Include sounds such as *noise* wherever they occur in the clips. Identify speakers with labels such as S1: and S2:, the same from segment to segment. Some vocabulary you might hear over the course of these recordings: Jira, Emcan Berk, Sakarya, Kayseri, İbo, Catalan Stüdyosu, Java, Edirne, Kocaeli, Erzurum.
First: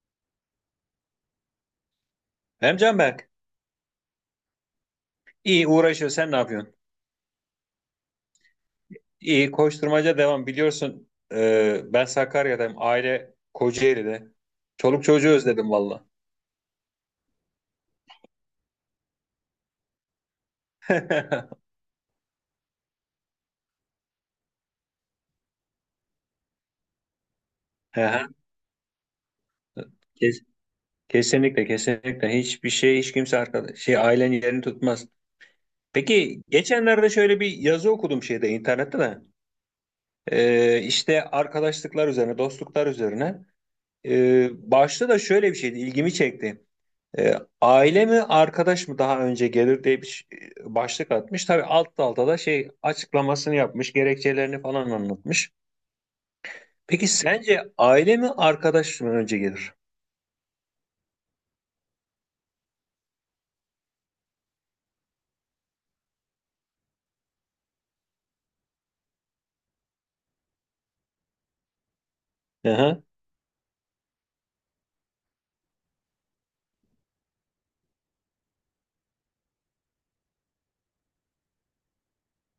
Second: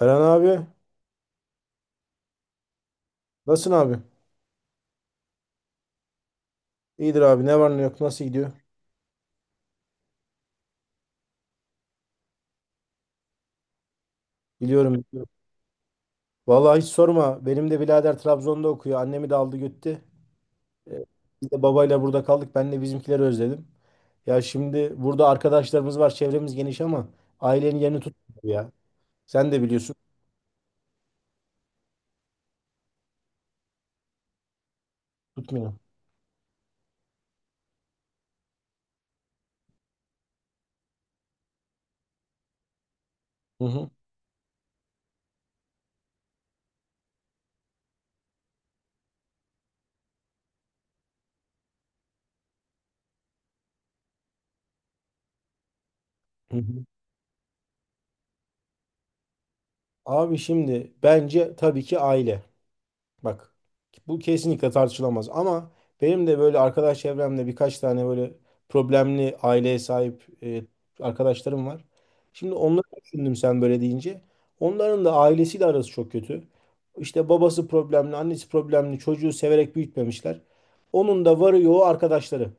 S1: Eren abi,
S2: Emcan Berk,
S1: nasılsın abi?
S2: iyi uğraşıyor. Sen ne yapıyorsun?
S1: İyidir abi, ne var ne yok, nasıl gidiyor?
S2: İyi koşturmaca devam. Biliyorsun ben Sakarya'dayım. Aile Kocaeli'de.
S1: Biliyorum,
S2: Çoluk
S1: biliyorum.
S2: çocuğu özledim valla.
S1: Vallahi hiç sorma, benim de birader Trabzon'da okuyor, annemi de aldı gitti.
S2: *laughs*
S1: Ee,
S2: Hı
S1: Biz de babayla burada kaldık, ben de bizimkileri özledim. Ya şimdi burada arkadaşlarımız var, çevremiz geniş ama ailenin yerini
S2: hı.
S1: tutmuyor ya. Sen de biliyorsun,
S2: Kes- Kesinlikle kesinlikle hiçbir şey hiç kimse arkadaş ailenin yerini tutmaz.
S1: tutmuyor.
S2: Peki geçenlerde şöyle bir yazı okudum internette de. İşte arkadaşlıklar üzerine, dostluklar üzerine.
S1: Hı hı.
S2: Başta da şöyle bir şeydi, ilgimi çekti. E, aile mi arkadaş mı daha önce gelir diye bir başlık atmış. Tabii alt dalda da açıklamasını yapmış, gerekçelerini falan anlatmış.
S1: Hı hı.
S2: Peki sence aile mi arkadaş mı önce gelir?
S1: Abi şimdi bence tabii ki aile. Bak, bu kesinlikle tartışılamaz ama benim de böyle arkadaş çevremde birkaç tane böyle problemli aileye sahip arkadaşlarım var. Şimdi onları
S2: Aha,
S1: düşündüm sen böyle deyince. Onların da ailesiyle arası çok kötü. İşte babası problemli, annesi problemli, çocuğu severek büyütmemişler. Onun da varı yoğu arkadaşları.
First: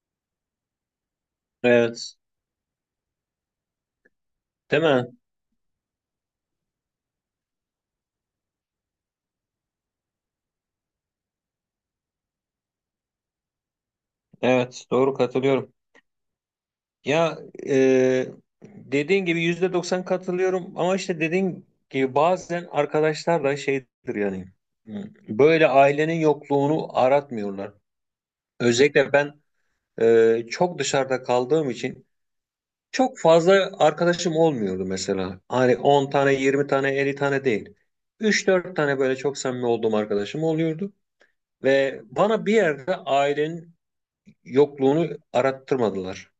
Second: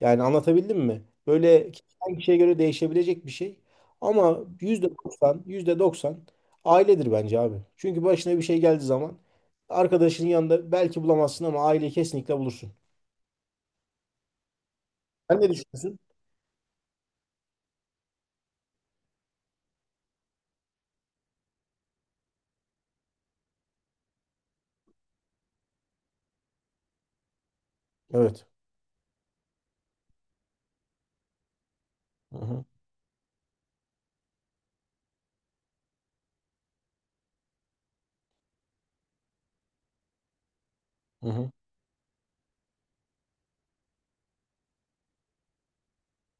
S1: Yani anlatabildim mi? Böyle
S2: evet.
S1: kişiden kişiye göre değişebilecek bir şey. Ama
S2: Değil
S1: yüzde
S2: mi?
S1: doksan, yüzde doksan ailedir bence abi. Çünkü başına bir şey geldiği zaman arkadaşının yanında belki bulamazsın ama aileyi kesinlikle bulursun.
S2: Evet, doğru,
S1: Sen ne
S2: katılıyorum.
S1: düşünüyorsun?
S2: Ya, e, dediğin gibi yüzde doksan katılıyorum, ama işte dediğin gibi bazen arkadaşlar da şeydir yani. Böyle ailenin yokluğunu aratmıyorlar.
S1: Evet.
S2: Özellikle ben, çok dışarıda kaldığım için,
S1: Hı hı,
S2: çok fazla arkadaşım olmuyordu mesela. Hani 10 tane, 20 tane, 50 tane değil. Üç dört tane böyle çok samimi olduğum arkadaşım oluyordu.
S1: hı hı.
S2: Ve bana bir yerde ailenin yokluğunu arattırmadılar.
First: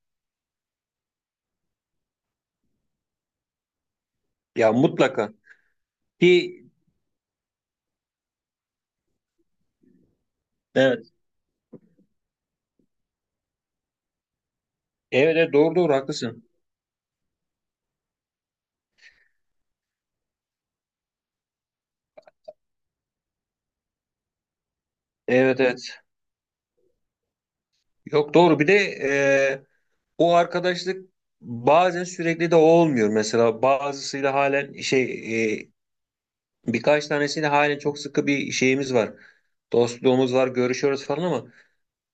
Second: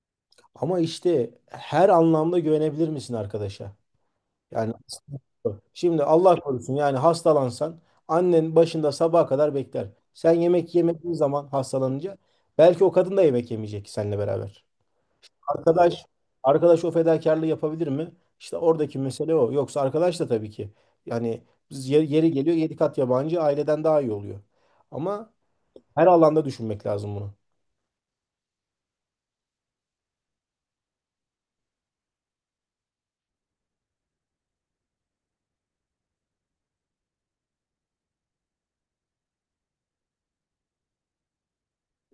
S1: Ama işte her anlamda güvenebilir misin arkadaşa? Yani
S2: Ya, mutlaka.
S1: şimdi Allah
S2: Ki
S1: korusun yani hastalansan annen başında sabaha kadar bekler. Sen yemek
S2: evet,
S1: yemediğin zaman hastalanınca belki o kadın da yemek yemeyecek seninle beraber.
S2: evet evet, doğru doğru
S1: Arkadaş
S2: haklısın.
S1: arkadaş o fedakarlığı yapabilir mi? İşte oradaki mesele o. Yoksa arkadaş da tabii ki yani biz yeri geliyor yedi kat yabancı aileden daha iyi oluyor. Ama
S2: Evet evet.
S1: her alanda düşünmek lazım bunu.
S2: Yok doğru, bir de e, o arkadaşlık bazen sürekli de olmuyor. Mesela bazısıyla halen. Birkaç tanesiyle halen çok sıkı bir şeyimiz var. Dostluğumuz var, görüşüyoruz falan, ama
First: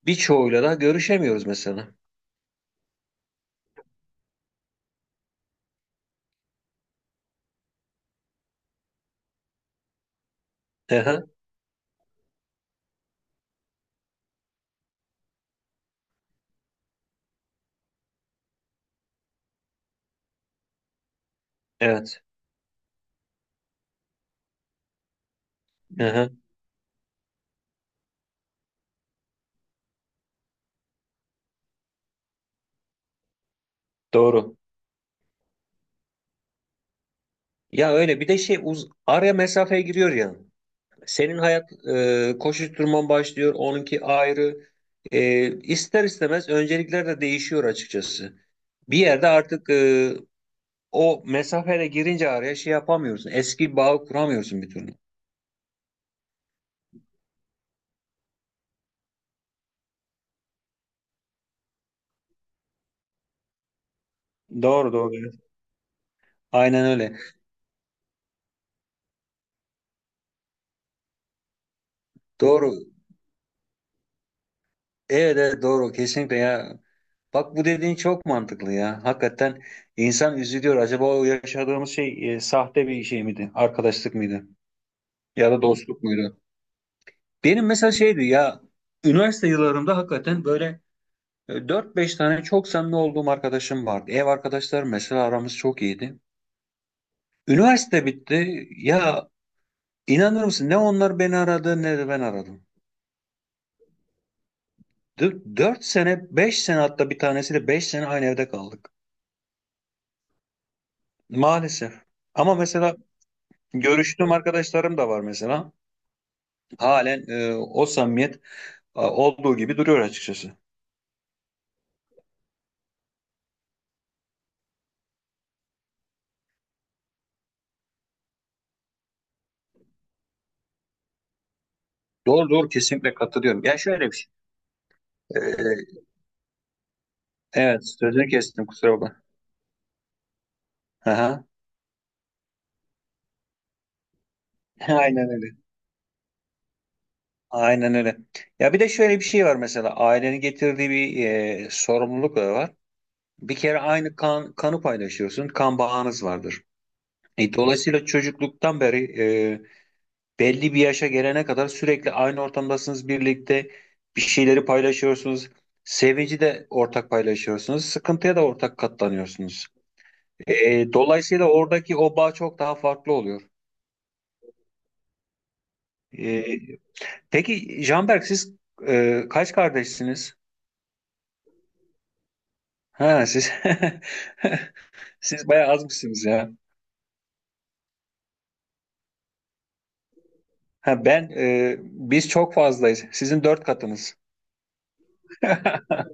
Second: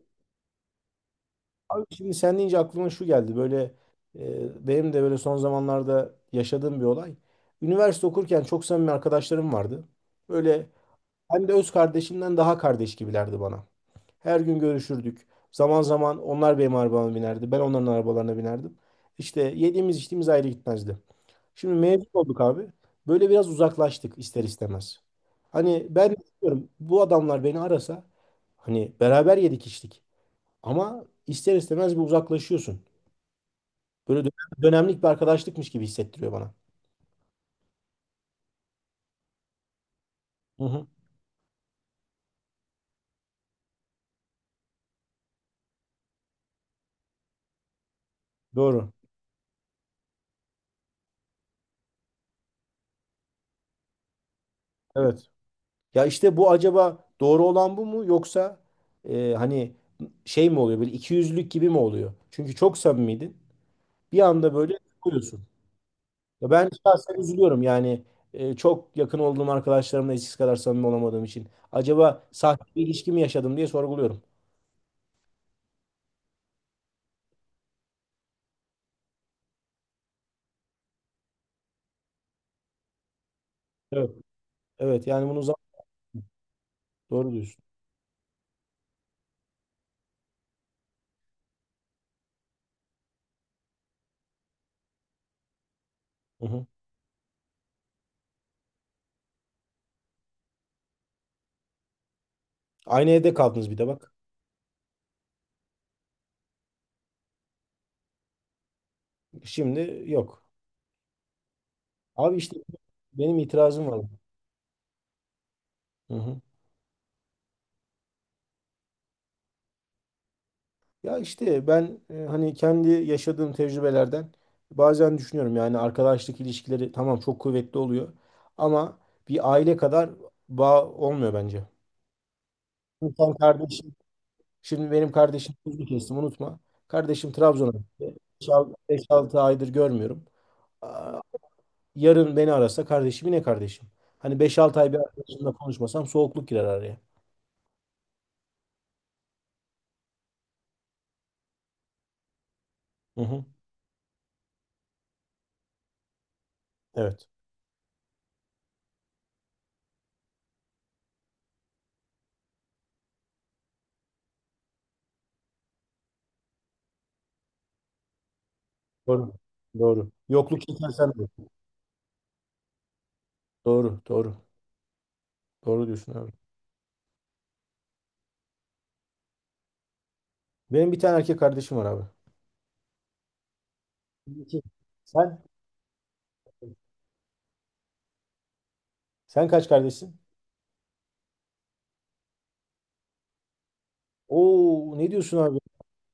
S2: birçoğuyla da görüşemiyoruz
S1: Abi
S2: mesela.
S1: şimdi sen deyince aklıma şu geldi. Böyle benim de böyle son zamanlarda yaşadığım bir olay. Üniversite okurken çok samimi arkadaşlarım vardı. Böyle
S2: Aha,
S1: hem de öz kardeşimden daha kardeş gibilerdi bana. Her gün görüşürdük. Zaman zaman onlar benim arabama binerdi. Ben onların arabalarına binerdim. İşte yediğimiz içtiğimiz ayrı gitmezdi. Şimdi mezun
S2: evet.
S1: olduk abi. Böyle biraz uzaklaştık ister istemez. Hani ben
S2: Aha,
S1: diyorum bu adamlar beni arasa hani beraber yedik içtik. Ama ister istemez bir uzaklaşıyorsun. Böyle
S2: doğru.
S1: dönemlik bir arkadaşlıkmış gibi hissettiriyor bana.
S2: Ya öyle, bir de şey uz araya mesafeye giriyor ya.
S1: Hı hı.
S2: Senin hayat koşuşturman başlıyor, onunki ayrı. E, ister istemez öncelikler de değişiyor açıkçası.
S1: Doğru.
S2: Bir yerde artık o mesafeye girince araya yapamıyorsun. Eski bağı kuramıyorsun bir türlü.
S1: Evet. Ya işte bu acaba doğru olan bu mu yoksa hani şey mi oluyor, böyle ikiyüzlülük gibi mi oluyor? Çünkü çok samimiydin. Bir anda böyle
S2: Doğru doğru. Evet.
S1: koyuyorsun. Ya ben
S2: Aynen
S1: şahsen
S2: öyle.
S1: üzülüyorum yani çok yakın olduğum arkadaşlarımla eskisi kadar samimi olamadığım için. Acaba sahte
S2: Doğru.
S1: bir ilişki mi yaşadım diye sorguluyorum.
S2: Evet, evet, doğru, kesinlikle ya. Bak, bu dediğin çok mantıklı ya. Hakikaten insan üzülüyor. Acaba o yaşadığımız şey, sahte bir şey miydi?
S1: Evet.
S2: Arkadaşlık mıydı?
S1: Evet yani
S2: Ya da dostluk muydu?
S1: doğru diyorsun.
S2: Benim mesela şeydi ya, üniversite yıllarımda hakikaten böyle 4-5 tane çok samimi olduğum arkadaşım vardı. Ev arkadaşlarım, mesela aramız çok iyiydi.
S1: Hı hı.
S2: Üniversite bitti. Ya, inanır mısın, ne onlar beni aradı ne de ben aradım.
S1: Aynı evde kaldınız bir de bak.
S2: 4 sene, 5 sene, hatta bir tanesiyle 5 sene aynı evde kaldık.
S1: Şimdi yok.
S2: Maalesef.
S1: Abi
S2: Ama
S1: işte
S2: mesela
S1: benim itirazım var.
S2: görüştüğüm arkadaşlarım da var mesela.
S1: Hı hı.
S2: Halen o samimiyet olduğu gibi duruyor açıkçası.
S1: Ya işte ben hani kendi yaşadığım tecrübelerden bazen düşünüyorum yani arkadaşlık ilişkileri tamam çok kuvvetli oluyor ama bir aile kadar bağ olmuyor bence.
S2: Doğru doğru,
S1: Şimdi
S2: kesinlikle
S1: sen
S2: katılıyorum. Ya,
S1: kardeşim,
S2: şöyle bir şey.
S1: şimdi benim kardeşim sözünü
S2: E,
S1: kestim unutma. Kardeşim Trabzon'a
S2: evet
S1: gitti.
S2: sözünü kestim, kusura bakma.
S1: 5-6 aydır görmüyorum. Aa,
S2: Aha.
S1: Yarın beni arasa kardeşim yine kardeşim. Hani beş altı
S2: *laughs*
S1: ay bir
S2: Aynen
S1: arkadaşımla
S2: öyle.
S1: konuşmasam soğukluk girer araya.
S2: Aynen öyle. Ya, bir de şöyle bir şey var mesela, ailenin getirdiği bir sorumluluk da var.
S1: Hı hı.
S2: Bir kere aynı kanı paylaşıyorsun. Kan bağınız vardır.
S1: Evet.
S2: Dolayısıyla çocukluktan beri, belli bir yaşa gelene kadar sürekli aynı ortamdasınız, birlikte bir şeyleri paylaşıyorsunuz. Sevinci de ortak paylaşıyorsunuz. Sıkıntıya da ortak
S1: Doğru.
S2: katlanıyorsunuz.
S1: Doğru. Yokluk
S2: E,
S1: çekersen de.
S2: dolayısıyla oradaki o bağ çok daha farklı oluyor.
S1: Doğru. Doğru. Doğru diyorsun abi.
S2: E, peki, Canberk, siz kaç kardeşsiniz?
S1: Benim bir tane erkek kardeşim var abi.
S2: Ha, siz...
S1: İki.
S2: *laughs*
S1: Sen?
S2: Siz bayağı azmışsınız ya.
S1: Sen kaç kardeşsin?
S2: Ha, ben, biz çok fazlayız. Sizin 4 katınız.
S1: Oo ne diyorsun abi?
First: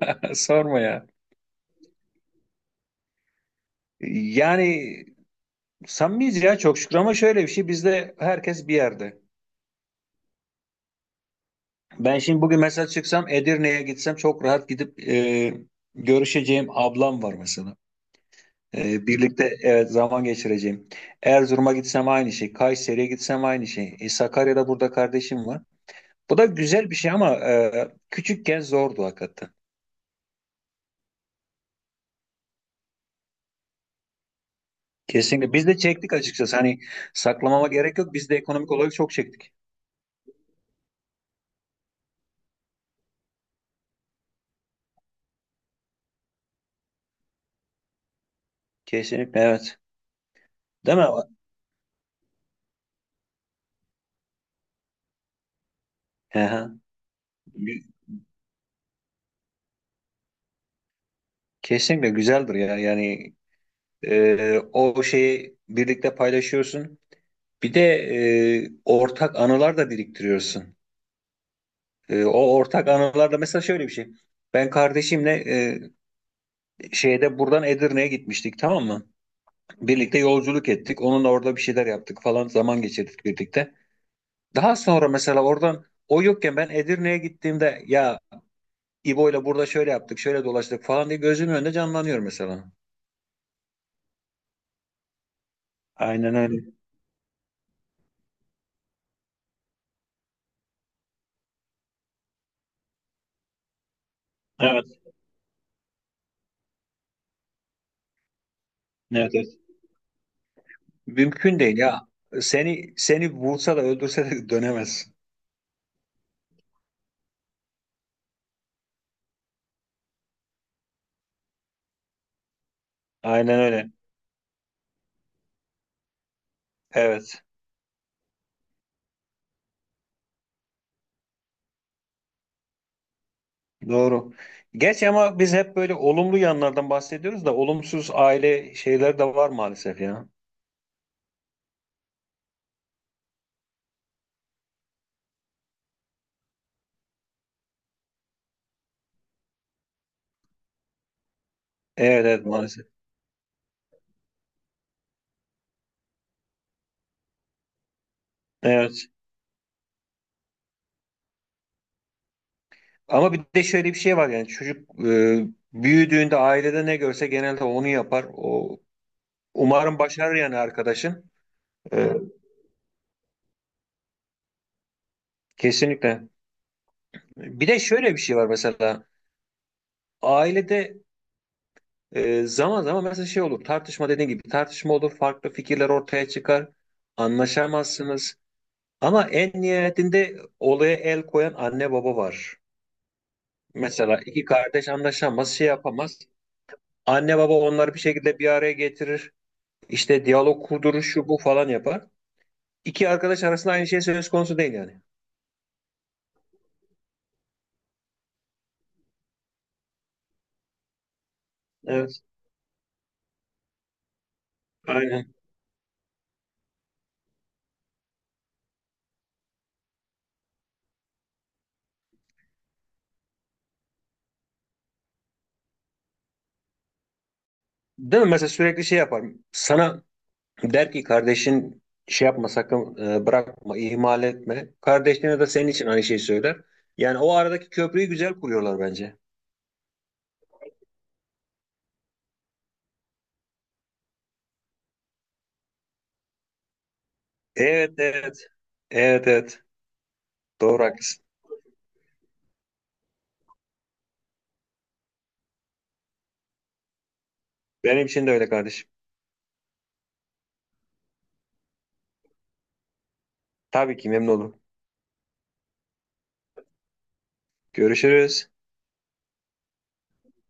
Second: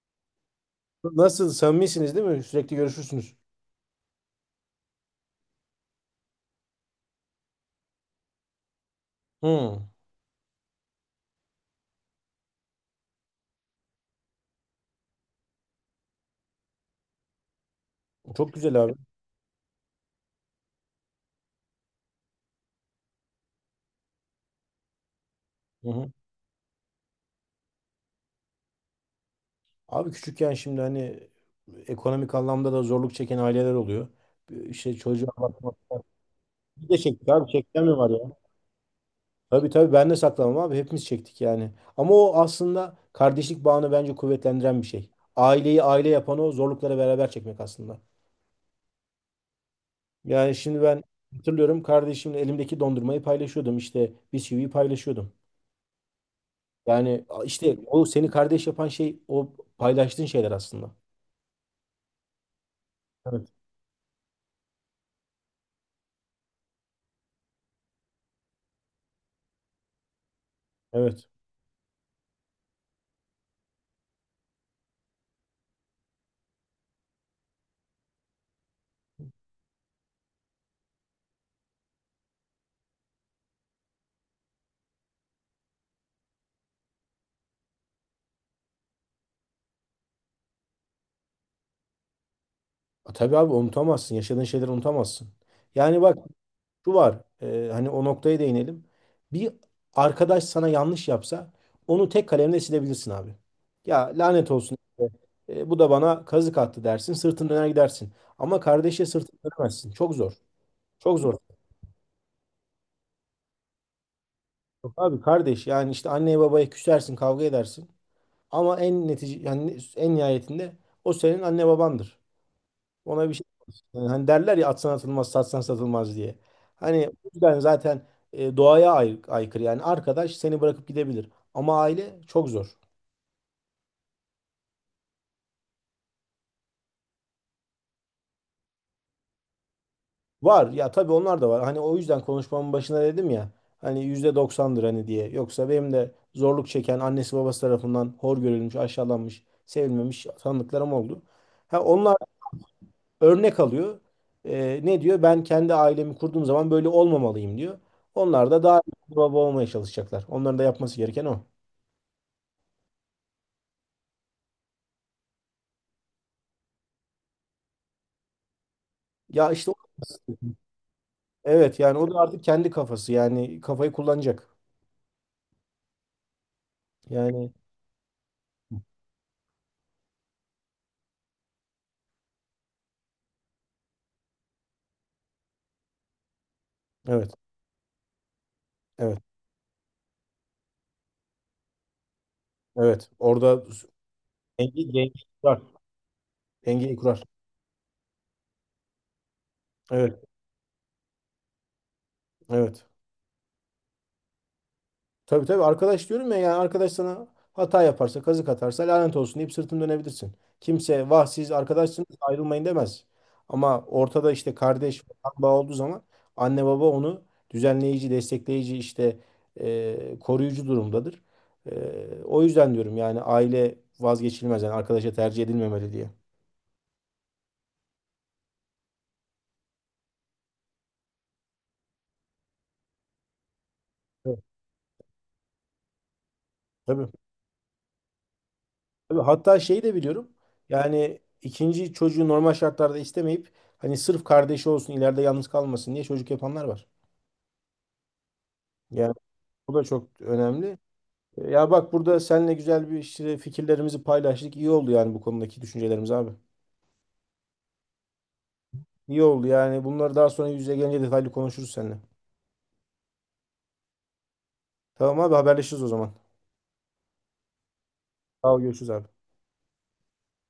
S2: *laughs* Sorma ya.
S1: Nasıl samimisiniz değil mi? Sürekli görüşürsünüz.
S2: Yani, samimiyiz ya, çok şükür, ama şöyle bir şey, bizde herkes bir yerde.
S1: Hı.
S2: Ben şimdi bugün mesela çıksam Edirne'ye gitsem, çok rahat gidip görüşeceğim ablam var mesela.
S1: Çok güzel abi.
S2: Birlikte, evet, zaman geçireceğim. Erzurum'a gitsem aynı şey. Kayseri'ye gitsem aynı şey. Sakarya'da burada kardeşim var.
S1: Hı hı.
S2: Bu da güzel bir şey, ama küçükken zordu hakikaten.
S1: Abi küçükken şimdi hani ekonomik anlamda da zorluk çeken aileler oluyor. İşte çocuğa
S2: Kesinlikle. Biz
S1: bakmak.
S2: de çektik açıkçası. Hani
S1: Bir de çektik abi,
S2: saklamama
S1: çekten mi
S2: gerek
S1: var
S2: yok,
S1: ya?
S2: biz de ekonomik olarak çok çektik.
S1: Tabii tabii ben de saklamam abi, hepimiz çektik yani. Ama o aslında kardeşlik bağını bence kuvvetlendiren bir şey. Aileyi aile yapan o zorlukları beraber çekmek aslında.
S2: Kesinlikle, evet.
S1: Yani şimdi
S2: Değil
S1: ben
S2: mi?
S1: hatırlıyorum, kardeşimle elimdeki dondurmayı paylaşıyordum işte bisküviyi paylaşıyordum.
S2: Hı hı.
S1: Yani işte o seni kardeş yapan şey o paylaştığın şeyler aslında.
S2: Kesinlikle güzeldir ya. Yani,
S1: Evet.
S2: O şeyi birlikte paylaşıyorsun. Bir de ortak anılar da biriktiriyorsun.
S1: Evet.
S2: O ortak anılar da mesela şöyle bir şey. Ben kardeşimle, e, şeyde buradan Edirne'ye gitmiştik, tamam mı? Birlikte yolculuk ettik. Onunla orada bir şeyler yaptık falan, zaman geçirdik birlikte. Daha sonra mesela oradan, o yokken ben Edirne'ye gittiğimde, ya, İbo'yla burada şöyle yaptık, şöyle dolaştık falan diye gözümün önünde canlanıyor mesela.
S1: A, tabii abi unutamazsın. Yaşadığın şeyleri unutamazsın. Yani bak
S2: Aynen öyle.
S1: şu var. Hani o noktaya değinelim. Bir arkadaş sana yanlış yapsa onu tek kalemle silebilirsin abi. Ya lanet olsun,
S2: Evet,
S1: bu da bana kazık attı dersin. Sırtını döner gidersin. Ama kardeşe sırtını
S2: evet.
S1: dönemezsin. Çok zor. Çok zor.
S2: Mümkün değil ya. Seni vursa da öldürse de *laughs*
S1: Yok
S2: dönemez.
S1: abi kardeş yani işte anneye babaya küsersin kavga edersin ama en netice yani en nihayetinde o senin anne babandır. Ona bir şey
S2: Aynen
S1: yapamazsın.
S2: öyle.
S1: Yani hani derler ya atsan atılmaz satsan satılmaz diye. Hani bu
S2: Evet.
S1: yüzden zaten doğaya aykırı, yani arkadaş seni bırakıp gidebilir ama aile çok zor.
S2: Doğru. Geç, ama biz hep böyle olumlu yanlardan bahsediyoruz da olumsuz aile şeyler de var maalesef ya.
S1: Var ya tabii, onlar da var, hani o yüzden konuşmamın başına dedim ya hani yüzde doksandır hani diye. Yoksa benim de zorluk çeken annesi babası tarafından hor görülmüş aşağılanmış sevilmemiş tanıdıklarım oldu. Ha, onlar
S2: Evet evet, maalesef.
S1: örnek alıyor. Ne diyor? Ben kendi ailemi kurduğum zaman böyle olmamalıyım diyor. Onlar da daha
S2: Evet.
S1: iyi bir baba olmaya çalışacaklar. Onların da yapması gereken o.
S2: Ama bir de şöyle bir şey var, yani çocuk büyüdüğünde ailede ne görse genelde onu yapar. O
S1: Ya işte o-
S2: umarım başarır yani arkadaşın.
S1: evet, yani o
S2: E,
S1: da artık kendi kafası, yani kafayı kullanacak.
S2: kesinlikle.
S1: Yani
S2: Bir de şöyle bir şey var mesela, ailede zaman zaman mesela şey olur, tartışma, dediğin gibi tartışma olur, farklı fikirler ortaya çıkar,
S1: evet
S2: anlaşamazsınız,
S1: evet
S2: ama en nihayetinde olaya el koyan anne baba var.
S1: evet, orada
S2: Mesela iki
S1: dengeyi
S2: kardeş
S1: dengeyi
S2: anlaşamaz,
S1: kurar.
S2: şey yapamaz,
S1: Dengeyi kurar.
S2: anne baba onları bir şekilde bir araya getirir,
S1: Evet
S2: işte diyalog kurdurur, şu bu falan yapar.
S1: evet.
S2: İki arkadaş arasında aynı şey söz konusu değil yani.
S1: Tabii tabii arkadaş diyorum ya, yani arkadaş sana hata yaparsa kazık atarsa lanet olsun deyip sırtını dönebilirsin. Kimse vah siz arkadaşsınız
S2: Evet,
S1: ayrılmayın demez. Ama ortada işte kardeş kan
S2: aynen.
S1: bağı olduğu zaman anne baba onu düzenleyici, destekleyici, işte koruyucu durumdadır. E, o yüzden diyorum yani aile vazgeçilmez yani arkadaşa tercih edilmemeli diye.
S2: Değil mi? Mesela sürekli şey yapar. Sana der ki, kardeşin şey yapma sakın, bırakma, ihmal
S1: Evet.
S2: etme. Kardeşine de senin için aynı şeyi söyler.
S1: Tabii.
S2: Yani o aradaki köprüyü güzel kuruyorlar bence.
S1: Tabii. Hatta şeyi de biliyorum. Yani ikinci çocuğu normal şartlarda istemeyip hani sırf kardeşi olsun ileride yalnız kalmasın diye çocuk yapanlar var.
S2: Evet evet
S1: Yani
S2: evet evet,
S1: bu da çok önemli.
S2: doğru, haklısın.
S1: Ya bak, burada seninle güzel bir işte fikirlerimizi paylaştık. İyi oldu yani bu konudaki düşüncelerimiz abi.
S2: Benim için de öyle, kardeşim.
S1: İyi oldu yani. Bunları daha sonra yüz yüze gelince detaylı konuşuruz seninle.
S2: Tabii ki memnun olurum.
S1: Tamam abi, haberleşiriz o zaman.
S2: Görüşürüz.
S1: Sağ ol, görüşürüz abi.